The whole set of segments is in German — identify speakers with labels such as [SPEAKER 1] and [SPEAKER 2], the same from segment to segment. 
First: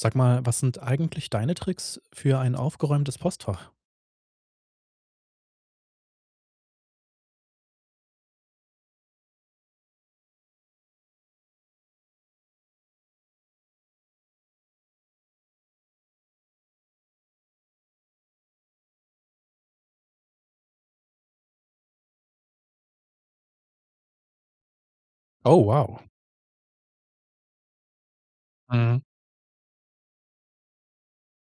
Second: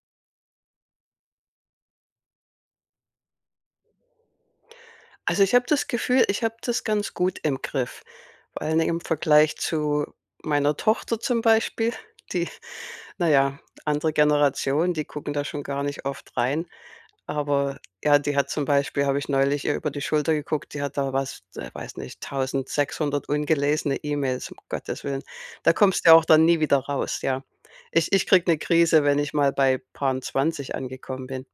[SPEAKER 1] Sag mal, was sind eigentlich deine Tricks für ein aufgeräumtes Postfach?
[SPEAKER 2] Also, ich habe das Gefühl, ich habe das ganz gut im Griff, weil, ne, im Vergleich zu meiner Tochter zum Beispiel, die na ja, andere Generation, die gucken da schon gar nicht oft rein. Aber, ja, die hat zum Beispiel habe ich neulich ihr über die Schulter geguckt, die hat da was d äh, weiß nicht, 1.600 ungelesene E-Mails, um Gottes Willen.
[SPEAKER 1] Oh,
[SPEAKER 2] Da
[SPEAKER 1] wow.
[SPEAKER 2] kommst du ja auch dann nie wieder raus, ja. Ich ich kriege 'ne
[SPEAKER 1] Mhm.
[SPEAKER 2] Krise, wenn ich mal bei paar 'n 20 angekommen bin.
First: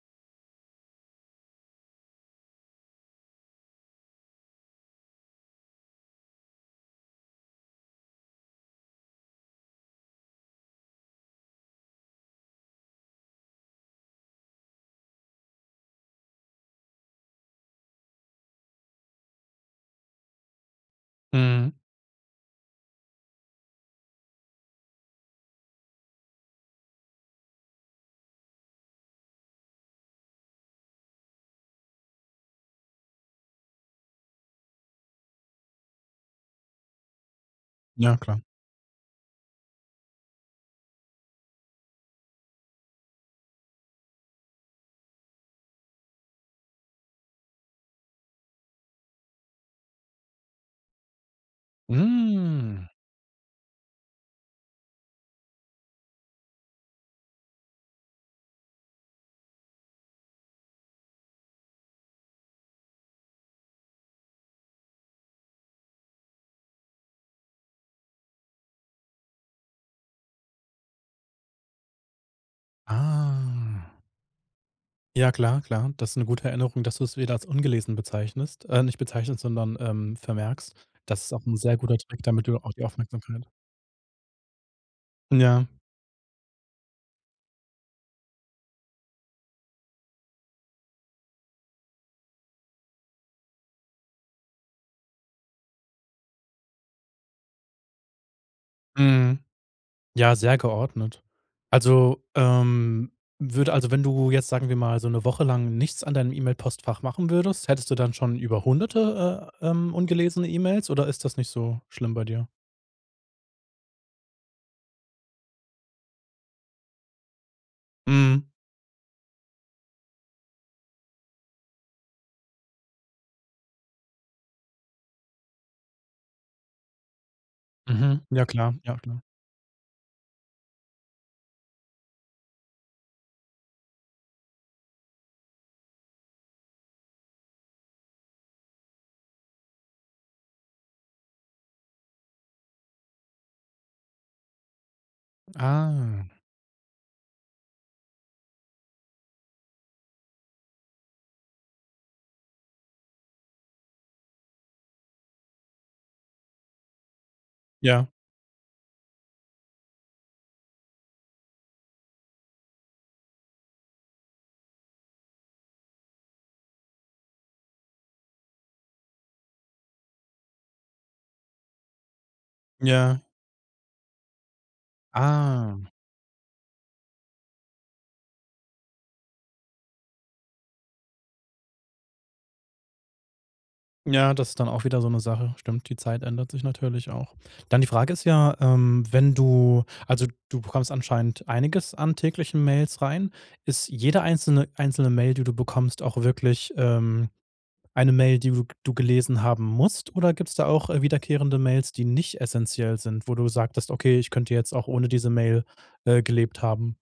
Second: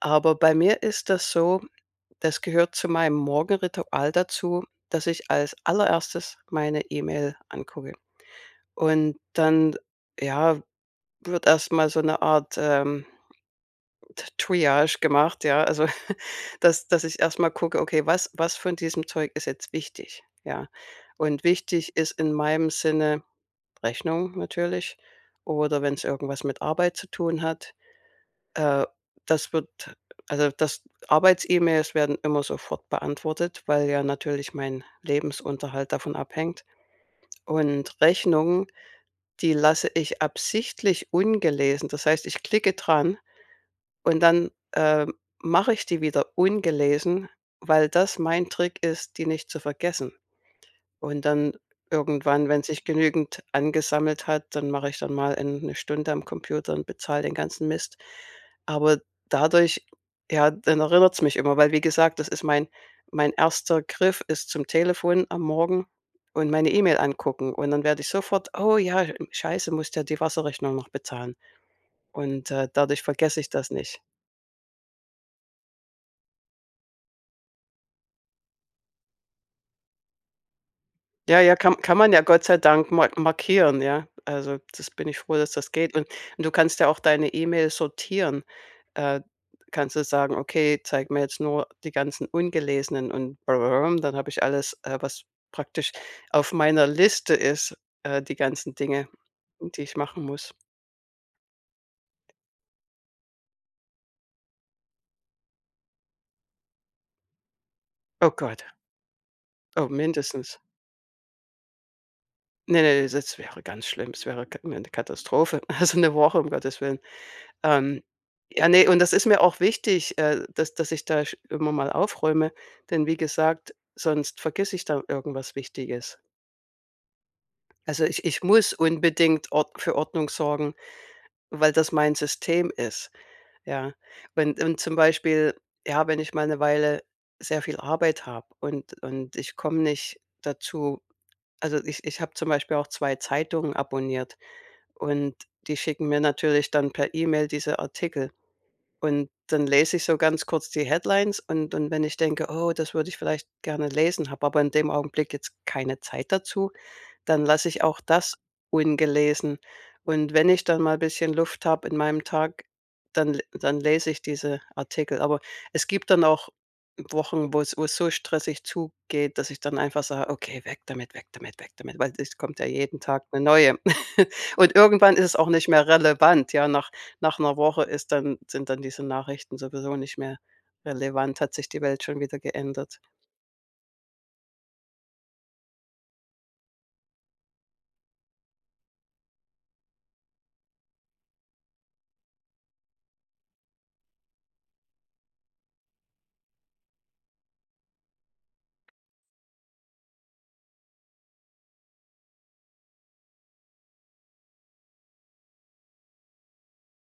[SPEAKER 2] Aber bei mir ist das so, das gehört zu meinem Morgenritual dazu, dass ich als Allererstes meine E-Mail angucke. Und dann, ja, wird erst mal so 'ne Art, ähm, T Triage gemacht, ja, also, dass dass ich erst mal gucke: „Okay, was was von diesem Zeug ist jetzt wichtig?“, ja? Und
[SPEAKER 1] Mhm.
[SPEAKER 2] wichtig ist in meinem Sinne, Rechnungen natürlich, oder wenn's irgendwas mit Arbeit zu tun hat, äh, das wird also, dass Arbeits-E-Mails werden immer sofort beantwortet, weil ja natürlich mein Lebensunterhalt davon abhängt. Und
[SPEAKER 1] Ja, klar.
[SPEAKER 2] Rechnungen, die lasse ich absichtlich ungelesen. Das heißt, ich klicke dran, und dann, äh, mache ich die wieder ungelesen, weil das mein Trick ist, die nicht zu vergessen. Und dann, irgendwann, wenn sich
[SPEAKER 1] Mhm.
[SPEAKER 2] genügend angesammelt hat, dann mache ich dann mal, ähm, 'ne Stunde am Computer und bezahle den ganzen Mist. Aber dadurch, ja dann erinnert's mich immer, weil wie gesagt, das ist mein mein 1. Griff ist zum Telefon am Morgen und meine E-Mail angucken und dann werde ich sofort: „Oh ja, hm, Scheiße, musst ja die Wasserrechnung noch bezahlen.“, und, äh, dadurch vergesse ich das
[SPEAKER 1] Ah.
[SPEAKER 2] nicht.
[SPEAKER 1] Ja klar, klar. Das ist 'ne gute Erinnerung, dass du's wieder als ungelesen bezeichnest äh, nicht bezeichnest, sondern, ähm, vermerkst. Das ist
[SPEAKER 2] Ja,
[SPEAKER 1] auch 'n
[SPEAKER 2] ja,
[SPEAKER 1] sehr
[SPEAKER 2] kann
[SPEAKER 1] guter
[SPEAKER 2] kann man
[SPEAKER 1] Trick,
[SPEAKER 2] ja Gott
[SPEAKER 1] damit du
[SPEAKER 2] sei
[SPEAKER 1] auch die
[SPEAKER 2] Dank mar
[SPEAKER 1] Aufmerksamkeit
[SPEAKER 2] markieren, ja. Also, das bin ich froh, dass
[SPEAKER 1] Ja.
[SPEAKER 2] das geht, und und du kannst ja auch deine E-Mails sortieren. Äh, kannst du sagen: „Okay, zeig mir jetzt nur die ganzen ungelesenen“ und dann habe ich alles, äh, was praktisch auf meiner Liste ist, äh, die ganzen Dinge,
[SPEAKER 1] Mhm.
[SPEAKER 2] die ich machen
[SPEAKER 1] Ja,
[SPEAKER 2] muss.
[SPEAKER 1] sehr geordnet. Also, ähm, würde also, wenn du jetzt, sagen wir mal, so 'ne Woche lang nichts an deinem E-Mail-Postfach machen würdest, hättest du dann
[SPEAKER 2] Oh,
[SPEAKER 1] schon
[SPEAKER 2] Gott.
[SPEAKER 1] über hunderte äh,
[SPEAKER 2] Oh,
[SPEAKER 1] ähm, ungelesene
[SPEAKER 2] mindestens.
[SPEAKER 1] E-Mails oder ist das nicht so schlimm bei dir?
[SPEAKER 2] Ne, ne, das wäre ganz schlimm. Es wäre Ka 'ne Katastrophe, also 'ne Woche, um Gottes Willen. Ähm,
[SPEAKER 1] Mhm.
[SPEAKER 2] ja, ne, und das ist mir auch wichtig, äh, dass dass ich da sch immer mal aufräume, denn wie gesagt, sonst vergesse ich da irgendwas Wichtiges. Also,
[SPEAKER 1] Mhm.
[SPEAKER 2] ich ich
[SPEAKER 1] Ja,
[SPEAKER 2] muss
[SPEAKER 1] klar. Ja, klar.
[SPEAKER 2] unbedingt Ord für Ordnung sorgen, weil das mein System ist, ja? Wenn und, zum Beispiel, ja, wenn ich mal 'ne Weile sehr viel Arbeit habe und und ich komme nicht dazu. Also, ich ich habe zum Beispiel auch 2 Zeitungen abonniert und die schicken mir
[SPEAKER 1] Ah.
[SPEAKER 2] natürlich dann per E-Mail diese Artikel. Und dann lese ich so ganz kurz die Headlines und und wenn ich denke: „Oh, das würde ich vielleicht gerne lesen“, habe aber in dem Augenblick jetzt keine Zeit dazu, dann lasse ich auch
[SPEAKER 1] Ja.
[SPEAKER 2] das ungelesen. Und wenn ich dann mal bisschen Luft habe in meinem Tag, dann le dann lese ich diese Artikel. Aber es gibt dann auch Wochen, wo's wo's so stressig zugeht, dass ich dann einfach sage: „Okay, weg damit, weg damit, weg damit“, weil es kommt ja jeden
[SPEAKER 1] Ja.
[SPEAKER 2] Tag 'ne Neue. Und irgendwann ist es auch nicht
[SPEAKER 1] Ah.
[SPEAKER 2] mehr relevant, ja? Nach nach 'ner Woche ist dann sind dann diese Nachrichten sowieso nicht mehr relevant, hat sich die Welt schon wieder geändert.
[SPEAKER 1] Ja, das ist dann auch wieder so 'ne Sache. Stimmt, die Zeit ändert sich natürlich auch. Dann die Frage ist ja, ähm, wenn du also, du bekommst anscheinend einiges an täglichen Mails rein. Ist jede einzelne einzelne Mail, die du bekommst, auch wirklich, ähm, eine Mail, die du du gelesen haben musst? Oder gibt's da auch, äh, wiederkehrende Mails, die nicht essenziell sind, wo du sagtest: „Okay, ich könnte jetzt auch ohne diese Mail, äh, gelebt haben?“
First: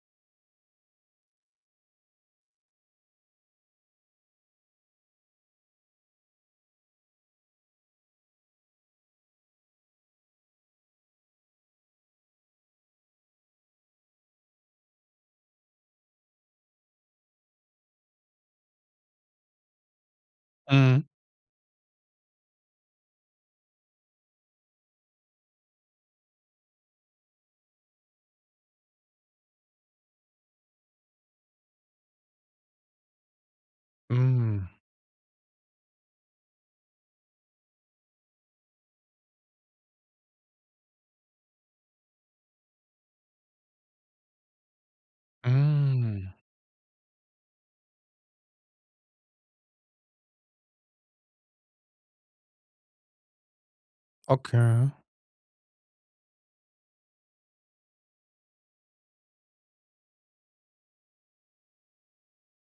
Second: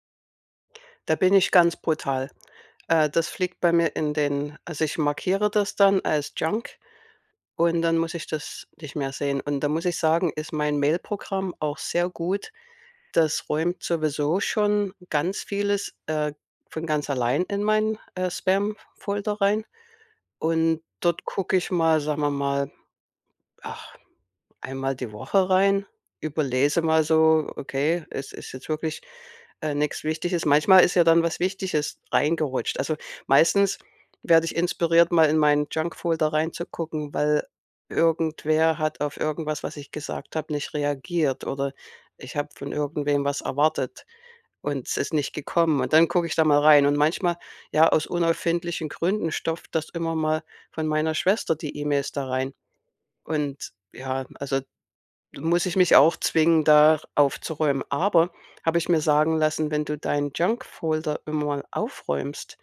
[SPEAKER 2] Da bin ich ganz brutal. Äh. Das fliegt bei mir in den also, ich markiere das dann als Junk und dann muss ich das nicht mehr sehen. Und da muss ich sagen, ist mein Mailprogramm auch sehr gut. Das räumt sowieso schon ganz vieles, äh, von ganz allein in mein, äh, Spamfolder rein. Und
[SPEAKER 1] Mhm.
[SPEAKER 2] dort gucke ich mal, sagen wir mal, ach, einmal die Woche rein, überlese mal so: „Okay, es ist jetzt wirklich, äh, nichts Wichtiges.“ Manchmal ist ja dann was Wichtiges reingerutscht. Also, meistens werde ich
[SPEAKER 1] Hm.
[SPEAKER 2] inspiriert, mal in meinen Junkfolder reinzugucken, weil irgendwer hat auf irgendwas, was ich gesagt habe, nicht reagiert oder ich habe von irgendwem was erwartet und es ist nicht gekommen. Und dann gucke
[SPEAKER 1] Hm.
[SPEAKER 2] ich da mal rein und manchmal, ja, aus unerfindlichen Gründen stopft das immer mal von meiner Schwester die E-Mails da rein. Und ja, also
[SPEAKER 1] Okay.
[SPEAKER 2] muss ich mich auch zwingen, da aufzuräumen. Aber, habe ich mir sagen lassen, wenn du deinen Junkfolder immer aufräumst,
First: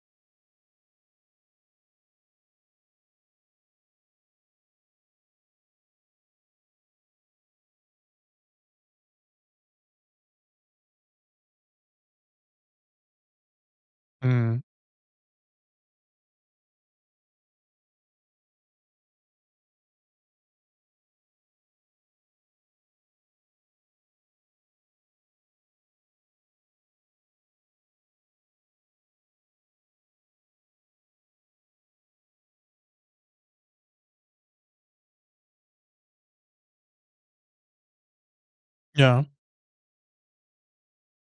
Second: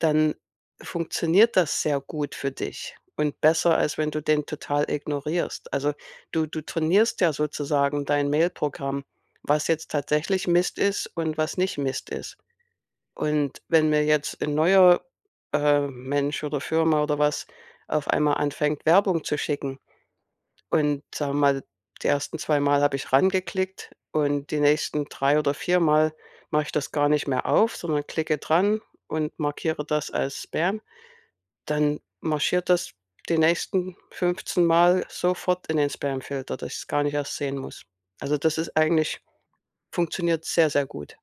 [SPEAKER 2] dann funktioniert das sehr gut für dich und besser, als wenn du den total ignorierst. Also, du du trainierst ja sozusagen dein Mailprogramm, was jetzt tatsächlich Mist ist und was nicht Mist ist. Und wenn mir jetzt 'n
[SPEAKER 1] Mhm.
[SPEAKER 2] neuer, äh, Mensch oder Firma oder was auf einmal anfängt, Werbung zu schicken und sagen wir mal, die ersten zweimal habe ich reingeklickt und die nächsten drei oder viermal mache ich das gar nicht mehr auf, sondern klicke dran und markiere das als Spam, dann marschiert das die nächsten fünfzehnmal sofort in den Spamfilter, dass ich es gar nicht erst sehen muss. Also, das ist eigentlich
[SPEAKER 1] Ja.
[SPEAKER 2] funktioniert sehr, sehr gut.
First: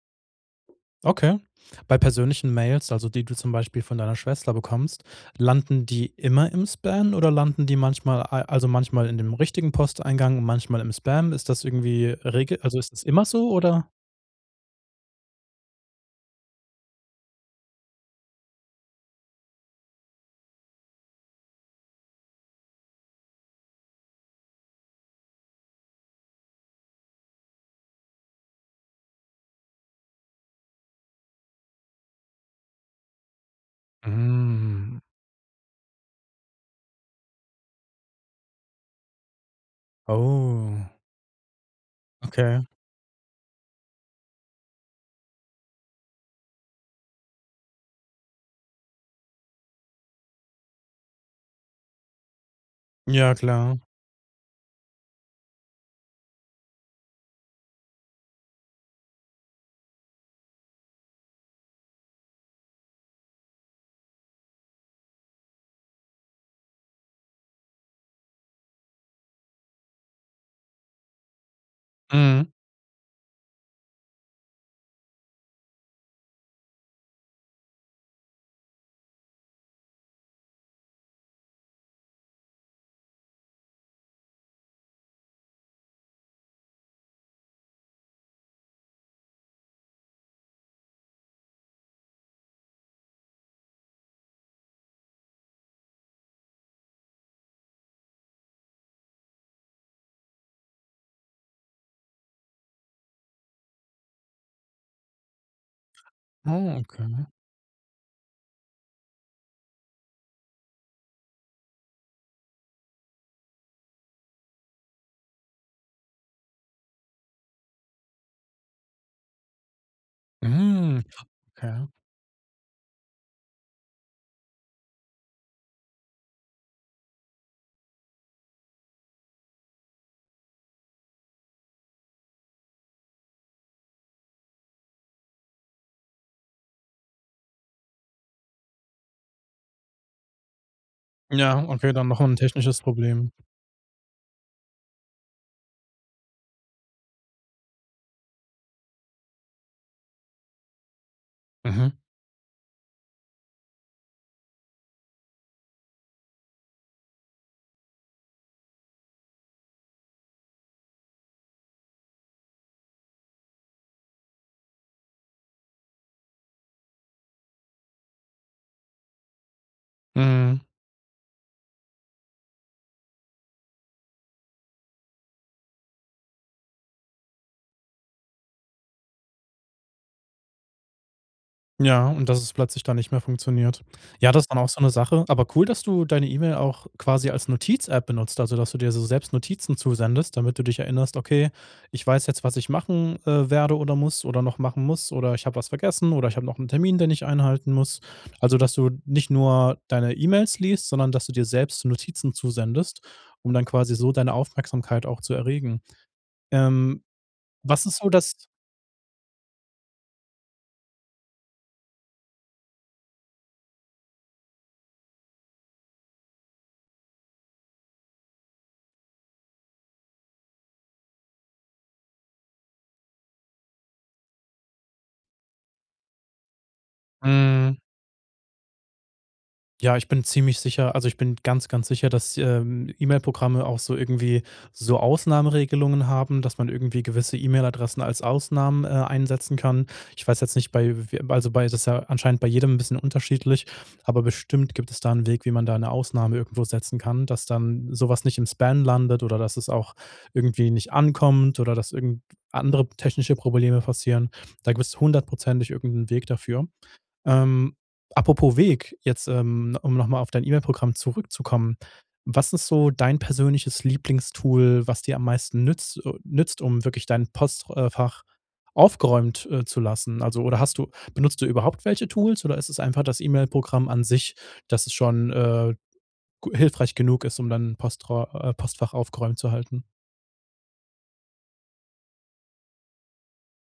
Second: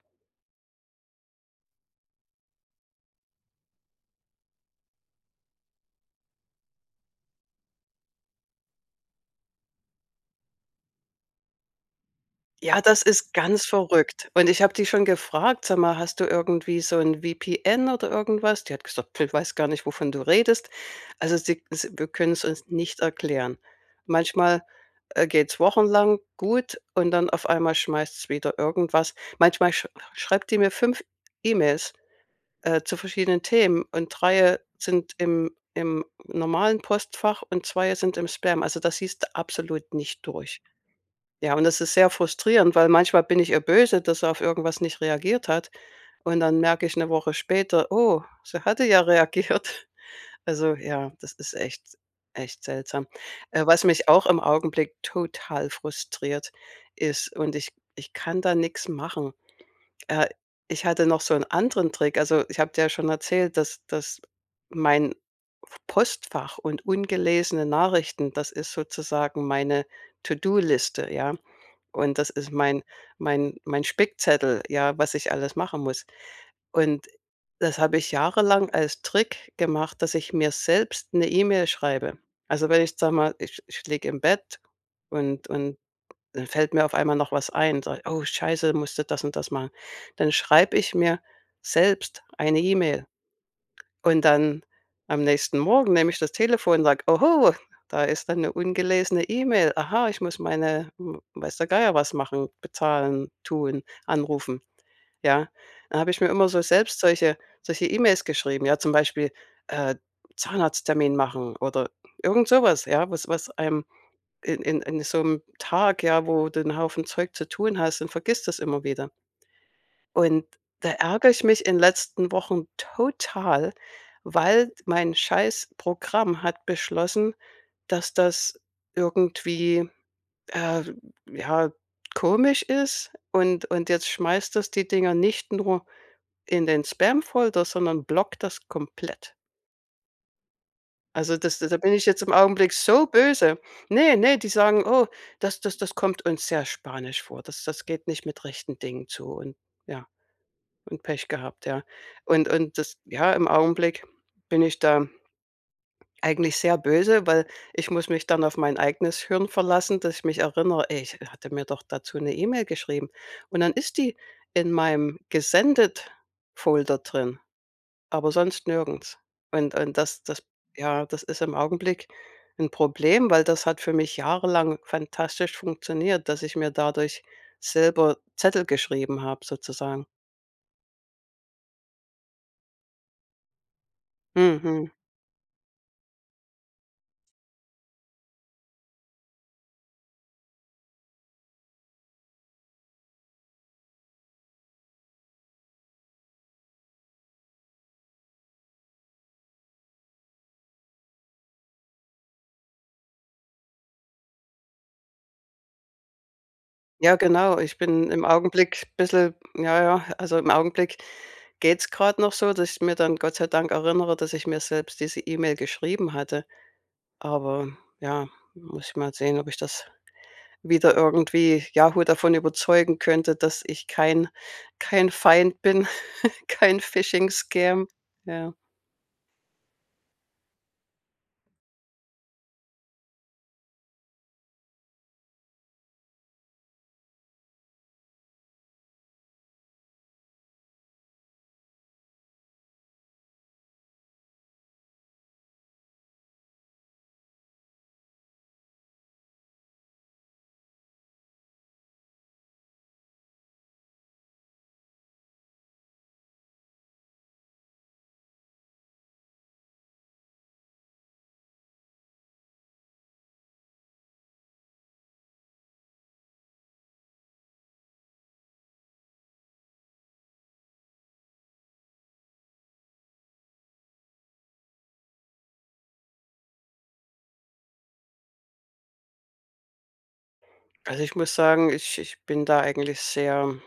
[SPEAKER 1] Okay. Bei persönlichen Mails, also, die du zum Beispiel von deiner Schwester bekommst, landen die immer im Spam oder landen die manchmal, al also, manchmal in dem richtigen Posteingang und manchmal im Spam? Ist das irgendwie Regel also,
[SPEAKER 2] Ja,
[SPEAKER 1] ist
[SPEAKER 2] das
[SPEAKER 1] es immer
[SPEAKER 2] ist
[SPEAKER 1] so,
[SPEAKER 2] ganz
[SPEAKER 1] oder?
[SPEAKER 2] verrückt. Und ich habe die schon gefragt: „Sag mal, hast du irgendwie so 'n VPN oder irgendwas?“ Die hat gesagt: „P weiß gar nicht, wovon du redest.“ Also sie s wir können's uns nicht erklären. Manchmal, äh, geht's wochenlang gut und dann auf einmal schmeißt's wieder irgendwas manchmal sch schreibt die mir 5 E-Mails, äh, zu verschiedenen Themen und 3
[SPEAKER 1] Mhm.
[SPEAKER 2] sind im im normalen Postfach und 2 sind im Spam. Also, da siehst du absolut nicht durch.
[SPEAKER 1] Oh.
[SPEAKER 2] Ja, und das ist sehr
[SPEAKER 1] Okay.
[SPEAKER 2] frustrierend, weil manchmal bin ich ihr böse, dass sie auf irgendwas nicht reagiert hat. Und dann merke ich 'ne Woche später: „Oh, sie hatte ja reagiert.“ Also, ja, das ist echt echt seltsam.
[SPEAKER 1] Ja,
[SPEAKER 2] Äh,
[SPEAKER 1] klar.
[SPEAKER 2] was mich auch im Augenblick total frustriert, ist und ich ich kann da nix machen. Äh, ich hatte noch so 'n anderen Trick. Also, ich habe dir ja schon erzählt, dass dass mein Postfach und ungelesene Nachrichten das ist sozusagen meine To-do-Liste, ja, und das
[SPEAKER 1] Mhm.
[SPEAKER 2] ist mein mein mein Spickzettel, ja, was ich alles machen muss. Und das habe ich jahrelang als Trick gemacht, dass ich mir selbst 'ne E-Mail schreibe. Also, wenn ich, sage mal, ich ich liege im Bett und und dann fällt mir auf einmal noch was ein und sage: „Oh, Scheiße, musst du das und das machen.“ Dann schreibe ich mir selbst eine E-Mail und dann, am nächsten Morgen, nehme ich das Telefon, sage: „Oho, da ist da 'ne ungelesene E-Mail. Aha, ich muss meine w weiß der Geier was machen, bezahlen, tun, anrufen.“, ja? Da habe ich mir immer so
[SPEAKER 1] Oh,
[SPEAKER 2] selbst
[SPEAKER 1] okay.
[SPEAKER 2] solche solche E-Mails geschrieben, ja? Zum Beispiel, äh, „Zahnarzttermin machen“ oder irgend sowas, ja? Was was einem in in in so 'nem Tag, ja, wo du 'n Haufen Zeug zu tun hast, dann vergisst du das immer wieder. Und da
[SPEAKER 1] Mhm.
[SPEAKER 2] ärgere ich mich in
[SPEAKER 1] Okay.
[SPEAKER 2] letzten Wochen total, weil d mein Scheiß-Programm hat beschlossen, dass das irgendwie, äh, ja, komisch ist, und und jetzt schmeißt das die Dinger nicht nur in den Spam-Folder, sondern blockt das komplett. Also, das
[SPEAKER 1] Ja,
[SPEAKER 2] da
[SPEAKER 1] okay,
[SPEAKER 2] bin ich
[SPEAKER 1] dann noch
[SPEAKER 2] jetzt im
[SPEAKER 1] 'n
[SPEAKER 2] Augenblick
[SPEAKER 1] technisches
[SPEAKER 2] so
[SPEAKER 1] Problem.
[SPEAKER 2] böse. Ne, ne, die sagen: „Oh, das das das kommt uns sehr spanisch vor. Das das geht nicht mit rechten Dingen zu und ja, und Pech gehabt“, ja.
[SPEAKER 1] Mhm.
[SPEAKER 2] Und und das ja, im Augenblick bin ich da eigentlich sehr böse, weil ich muss mich dann auf mein eigenes Hirn verlassen, dass ich mich erinnere: „Ey, ich ha hatte mir doch dazu 'ne E-Mail geschrieben.“ Und dann ist die in meinem Gesendet-Folder drin, aber sonst nirgends. Und und das das
[SPEAKER 1] Mhm.
[SPEAKER 2] ja, das ist im Augenblick 'n Problem, weil das hat für mich jahrelang fantastisch funktioniert, dass ich mir dadurch selber Zettel geschrieben habe sozusagen.
[SPEAKER 1] Ja, und dass es plötzlich dann nicht mehr funktioniert. Ja, das ist dann
[SPEAKER 2] Mhm.
[SPEAKER 1] auch so 'ne
[SPEAKER 2] Mhm.
[SPEAKER 1] Sache. Aber cool, dass du deine E-Mail auch quasi als Notiz-App benutzt, also dass du dir so selbst Notizen zusendest, damit du dich erinnerst: „Okay, ich weiß jetzt, was ich machen, äh, werde oder muss oder noch machen muss, oder ich habe was vergessen oder ich habe noch 'n Termin, den ich einhalten muss.“ Also, dass du nicht nur deine E-Mails liest, sondern dass du dir selbst Notizen zusendest, um dann quasi so deine Aufmerksamkeit auch zu erregen. Ähm,
[SPEAKER 2] Ja, genau. Ich
[SPEAKER 1] was ist so
[SPEAKER 2] bin im
[SPEAKER 1] das
[SPEAKER 2] Augenblick bisschen ja, ja also im Augenblick geht's grad noch so, dass ich mir dann Gott sei Dank erinnere, dass ich mir selbst diese E-Mail geschrieben hatte. Aber, ja, muss ich mal sehen, ob ich das wieder irgendwie Yahoo davon überzeugen könnte, dass ich kein kein Feind bin, kein
[SPEAKER 1] Mhm.
[SPEAKER 2] Phishing-Scam, ja.
[SPEAKER 1] Ja, ich bin ziemlich sicher also ich bin ganz ganz sicher, dass, ähm, E-Mail-Programme auch so irgendwie so Ausnahmeregelungen haben, dass man irgendwie gewisse E-Mail-Adressen als Ausnahmen, äh, einsetzen kann. Ich weiß jetzt nicht bei w also, bei das ist ja anscheinend bei jedem 'n bisschen unterschiedlich, aber bestimmt gibt es da 'n Weg, wie man da 'ne Ausnahme irgendwo setzen kann, dass dann so was nicht im Spam landet oder dass es auch irgendwie nicht ankommt oder dass irgend andere technische Probleme passieren. Da gibt's hundertprozentig irgend 'n Weg dafür. Ähm, apropos Weg, jetzt, ähm um noch mal auf dein E-Mail-Programm zurückzukommen, was ist so dein persönliches Lieblingstool, was dir am meisten nütz äh, nützt um wirklich dein Postr äh, Fach aufgeräumt, äh, zu lassen? Also oder hast du benutzt du überhaupt welche Tools oder ist es einfach das E-Mail-Programm an sich, dass es schon, äh, g hilfreich genug ist, um dann postra äh, Postfach aufgeräumt zu halten?
[SPEAKER 2] Also, ich muss sagen, ich ich bin da eigentlich sehr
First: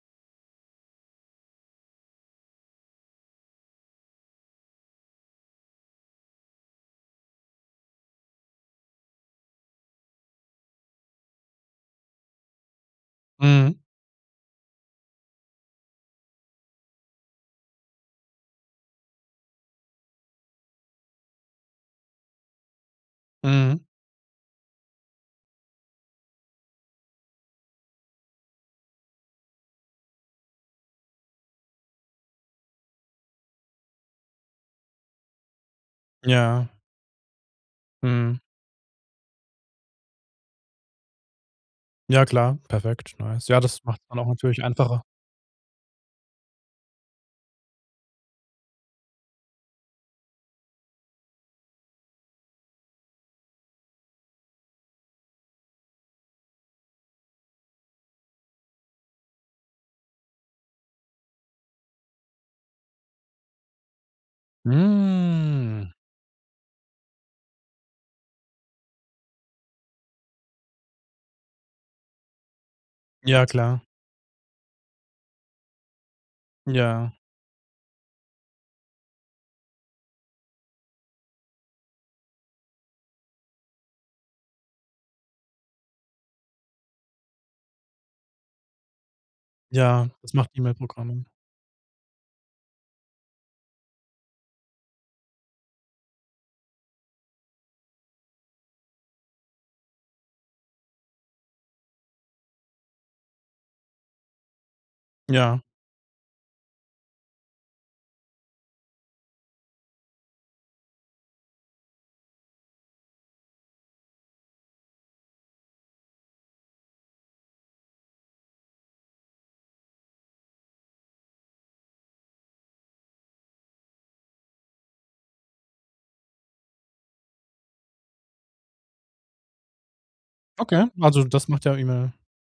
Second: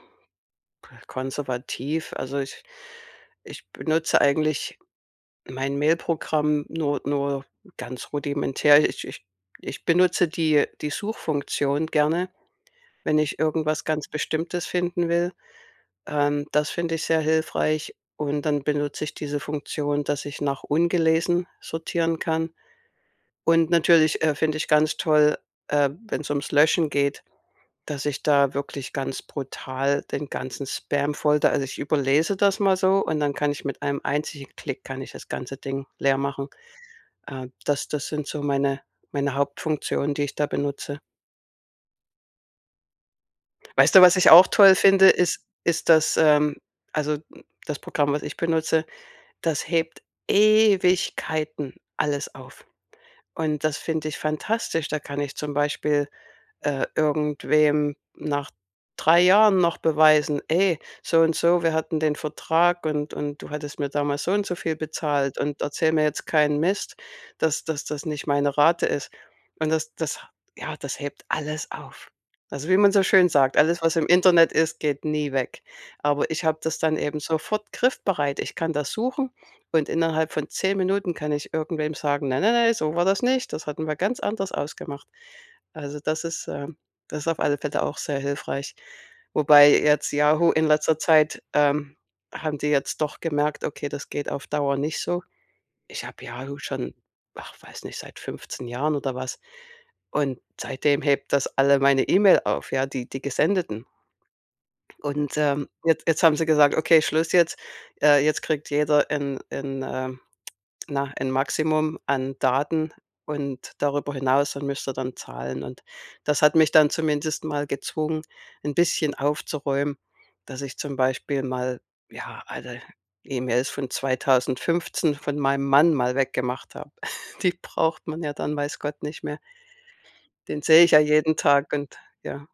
[SPEAKER 2] konservativ. Also, ich ich benutze eigentlich mein Mail-Programm nur nur ganz rudimentär. Ich ich ich benutze die die Suchfunktion gerne, wenn ich
[SPEAKER 1] Mhm.
[SPEAKER 2] irgendwas ganz Bestimmtes finden will. Ähm, das finde ich sehr hilfreich und dann benutze ich diese Funktion, dass ich nach ungelesen sortieren kann. Und
[SPEAKER 1] Mhm.
[SPEAKER 2] natürlich, äh, finde ich ganz toll, äh, wenn's ums Löschen geht, dass ich da wirklich ganz brutal den ganzen Spam voll da also, ich überlese das mal so und dann kann ich mit einem einzigen Klick kann ich das ganze Ding leer machen.
[SPEAKER 1] Ja.
[SPEAKER 2] Äh, das das sind
[SPEAKER 1] Mhm.
[SPEAKER 2] so meine meine Hauptfunktionen, die ich da benutze.
[SPEAKER 1] Ja, klar, perfekt, nice. Ja, das
[SPEAKER 2] Weißt du,
[SPEAKER 1] macht's
[SPEAKER 2] was
[SPEAKER 1] dann auch
[SPEAKER 2] ich auch
[SPEAKER 1] natürlich
[SPEAKER 2] toll
[SPEAKER 1] einfacher.
[SPEAKER 2] finde, ist ist das ähm, also, das Programm, was ich benutze, das hebt Ewigkeiten alles auf. Und das finde ich fantastisch, da kann ich zum Beispiel, äh, irgendwem nach 3 Jahren noch beweisen: „Ey, so und so, wir hatten den Vertrag und und du hattest mir damals so und so viel bezahlt und erzähle
[SPEAKER 1] Hm.
[SPEAKER 2] mir jetzt keinen Mist, dass dass das nicht meine Rate ist.“ Und das das ja, das hebt alles auf. Also, wie man so schön
[SPEAKER 1] Ja,
[SPEAKER 2] sagt: „Alles,
[SPEAKER 1] klar.
[SPEAKER 2] was im Internet ist, geht nie weg.“ Aber ich habe das dann
[SPEAKER 1] Ja.
[SPEAKER 2] eben sofort griffbereit. Ich kann das suchen und innerhalb von 10 Minuten kann ich irgendwem sagen: „Nein, nein, nein, so war das nicht, das hatten wir ganz anders ausgemacht.“ Also, das ist ähm, das ist auf alle Fälle auch sehr hilfreich. Wobei
[SPEAKER 1] Ja,
[SPEAKER 2] jetzt
[SPEAKER 1] das macht
[SPEAKER 2] Yahoo in letzter
[SPEAKER 1] E-Mail-Programme.
[SPEAKER 2] Zeit, ähm, haben die jetzt doch gemerkt: „Okay, das geht auf Dauer nicht so.“ Ich habe Yahoo schon, ach weiß nicht, seit 15 Jahren oder was und seitdem hebt das alle meine E-Mail auf, ja, die die Gesendeten. Und,
[SPEAKER 1] Ja.
[SPEAKER 2] ähm, jetzt jetzt haben sie gesagt: „Okay, Schluss jetzt. Äh, jetzt kriegt jeder ein ein ähm, na, ein Maximum an Daten und darüber hinaus dann müsst ihr dann zahlen.“ Und das hat mich dann zumindest mal gezwungen 'n bisschen aufzuräumen, dass ich zum Beispiel mal ja, alle E-Mails von 2015 von meinem Mann mal weggemacht habe. Die braucht man ja dann, weiß Gott, nicht mehr. Den
[SPEAKER 1] Okay,
[SPEAKER 2] sehe ich ja
[SPEAKER 1] also,
[SPEAKER 2] jeden
[SPEAKER 1] das macht
[SPEAKER 2] Tag
[SPEAKER 1] ja
[SPEAKER 2] und
[SPEAKER 1] E-Mail
[SPEAKER 2] ja.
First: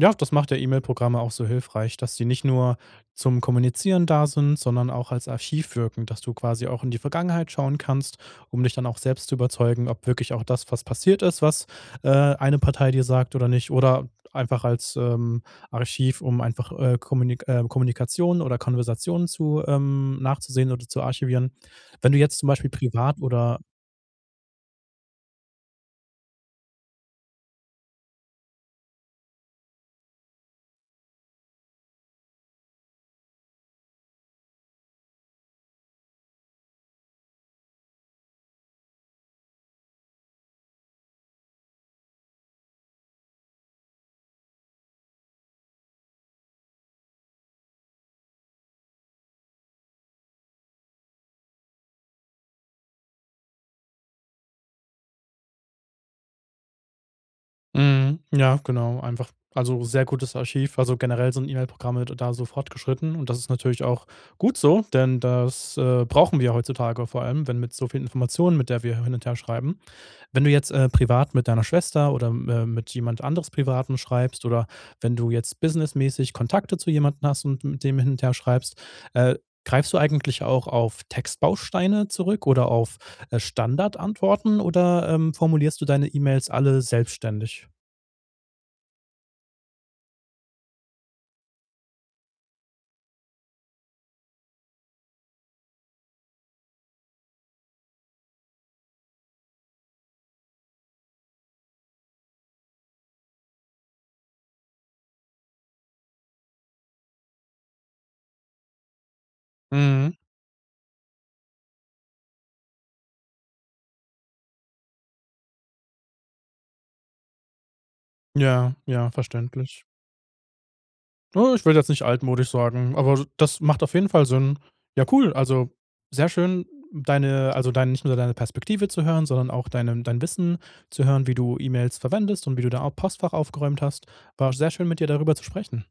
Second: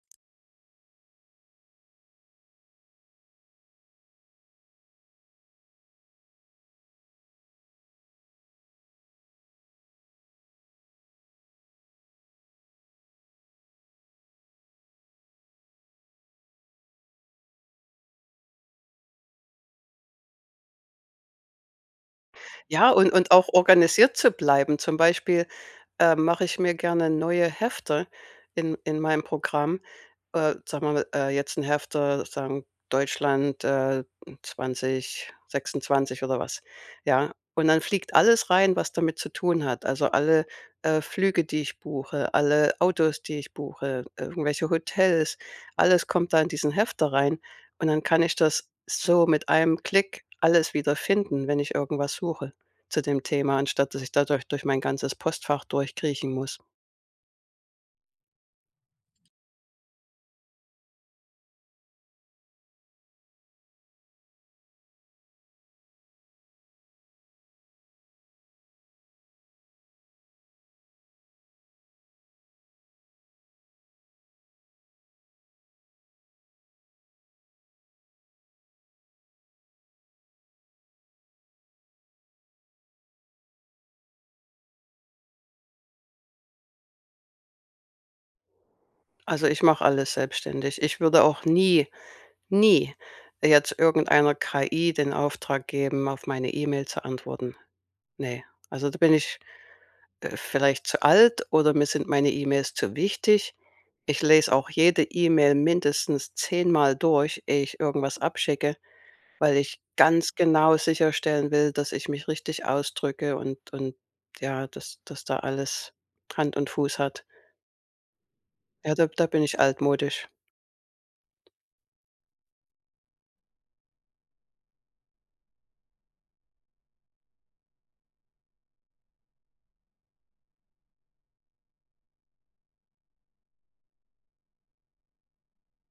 [SPEAKER 1] Ja, das macht ja E-Mail-Programme auch so hilfreich, dass die nicht nur zum Kommunizieren da sind, sondern auch als Archiv wirken, dass du quasi auch in die Vergangenheit schauen kannst, um dich dann auch selbst zu überzeugen, ob wirklich auch das, was passiert ist, was, äh, eine Partei dir sagt oder nicht. Oder einfach als, ähm, Archiv, um einfach, äh, Kommunik ähm, Kommunikationen oder Konversationen zu ähm, nachzusehen oder zu archivieren. Wenn du jetzt zum Beispiel
[SPEAKER 2] Ja, und
[SPEAKER 1] privat
[SPEAKER 2] und auch
[SPEAKER 1] oder
[SPEAKER 2] organisiert zu bleiben, zum Beispiel, äh, mache ich mir gerne neue Hefter in in mein Programm. Äh, sagen wir mal, äh, jetzt 'n Hefter sagen Deutschland, äh, 2026 oder was, ja? Und dann fliegt alles rein, was damit zu tun hat. Also, alle, äh, Flüge, die ich buche, alle Autos, die ich buche, irgendwelche Hotels, alles kommt da in diesen Hefter rein. Und dann kann ich das so mit einem Klick alles wiederfinden, wenn ich irgendwas suche zu dem Thema, anstatt dass ich da durch durch mein ganzes Postfach durchkriechen muss.
[SPEAKER 1] Mhm, ja, genau, einfach also, sehr gutes Archiv. Also, generell sind E-Mail-Programme d da so fortgeschritten. Und das ist natürlich auch gut so, denn das, äh, brauchen wir heutzutage vor allem, wenn mit so vielen Informationen, mit der wir hin und her schreiben. Wenn du jetzt, äh, privat mit deiner Schwester oder mä mit jemand anderes Privaten schreibst oder wenn du jetzt businessmäßig Kontakte zu jemandem hast und mit dem hin und her schreibst, äh, greifst du eigentlich auch auf Textbausteine zurück oder auf, äh, Standardantworten oder, ähm, formulierst du deine E-Mails alle selbstständig?
[SPEAKER 2] Also, ich mache alles selbstständig. Ich würde auch nie, nie jetzt irgendeiner KI den Auftrag geben, auf meine E-Mail zu antworten. Ne. Also, da bin ich, äh, vielleicht zu alt oder mir sind meine E-Mails zu wichtig. Ich lese auch jede E-Mail mindestens zehnmal durch, ehe ich irgendwas abschicke, weil ich
[SPEAKER 1] Mhm.
[SPEAKER 2] ganz genau sicherstellen will, dass ich mich richtig ausdrücke und und ja, dass dass da alles Hand und Fuß hat.
[SPEAKER 1] Ja,
[SPEAKER 2] Ja, da
[SPEAKER 1] ja,
[SPEAKER 2] da bin ich
[SPEAKER 1] verständlich.
[SPEAKER 2] altmodisch.
[SPEAKER 1] Na, ich würde jetzt nicht altmodisch sagen, aber d das macht auf jeden Fall Sinn. Ja cool, also, sehr schön deine also, dein nicht nur deine Perspektive zu hören, sondern auch dein ähm, dein Wissen zu hören, wie du E-Mails verwendest und wie du da a Postfach aufgeräumt hast, war sehr schön mit dir darüber zu sprechen.